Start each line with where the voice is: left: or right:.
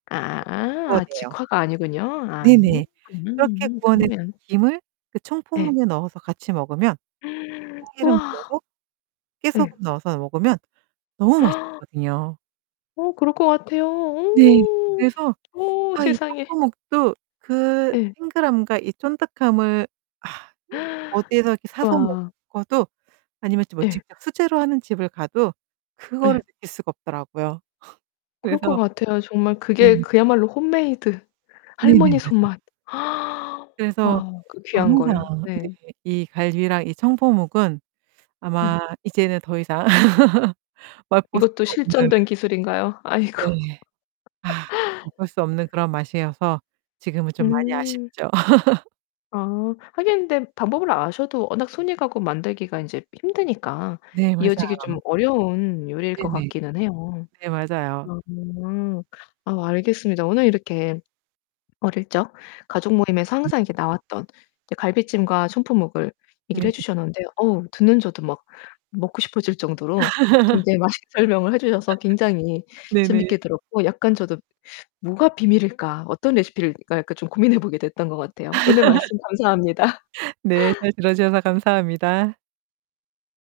right: 네네.
left: 아
right: 구워내요.
left: 직화가 아니군요. 아
right: 네네. 그렇게
left: 음
right: 구워낸
left: 그러면.
right: 김을 그
left: 예.
right: 청포묵에 넣어서 같이 먹으면 참기름
left: 와
right: 둘러서
left: 네.
right: 깨소금 넣어서 먹으면 너무 맛있었거든요.
left: 어 그럴 것 같아요.
right: 네
left: 어.
right: 그래서
left: 어
right: 아 이
left: 세상에.
right: 청포묵도 그
left: 예.
right: 탱글함과 이 쫀득함을 아 어디에서 이렇게 사서
left: 와.
right: 먹어도 아니면 뭐
left: 예.
right: 직접 수제로 하는 집을 가도
left: 예.
right: 그거를 느낄 수가 없더라고요.
left: 그럴 것
right: 그래서
left: 같아요. 정말 그게
right: 네.
left: 그야말로 홈메이드
right: 네네.
left: 할머니
right: 맞아요.
left: 손맛.
right: 그래서
left: 와 그 귀한 걸.
right: 항상 네
left: 예.
right: 이 갈비랑 이 청포묵은 아마
left: 음.
right: 이제는 더 이상 맛볼
left: 이것도
right: 수가 없는
left: 실전된 기술인가요? 아이고.
right: 네. 아 어쩔 수 없는 그런 맛이어서 지금은 좀 많이
left: 음.
right: 아쉽죠.
left: 아 하긴 근데 방법을 아셔도 워낙 손이 가고 만들기가 인제 힘드니까
right: 네
left: 이어지기 좀
right: 맞아요.
left: 어려운 요리일 것
right: 네네.
left: 같기는 해요.
right: 네 맞아요.
left: 음. 아 알겠습니다. 오늘 이렇게 어릴 적 가족 모임에서
right: 네.
left: 항상 이렇게 나왔던 이 갈비찜과 청포묵을 얘기를
right: 네네.
left: 해 주셨는데 어우 듣는 저도 막 먹고 싶어질 정도로 굉장히 맛있게 설명을 해 주셔서 굉장히
right: 네네.
left: 재밌게 들었고 약간 저도 '뭐가 비밀일까? 어떤 레시피일까?' 약간 좀 고민해 보게 됐던 것 같아요. 오늘 말씀 감사합니다.
right: 네. 잘 들어 주셔서 감사합니다.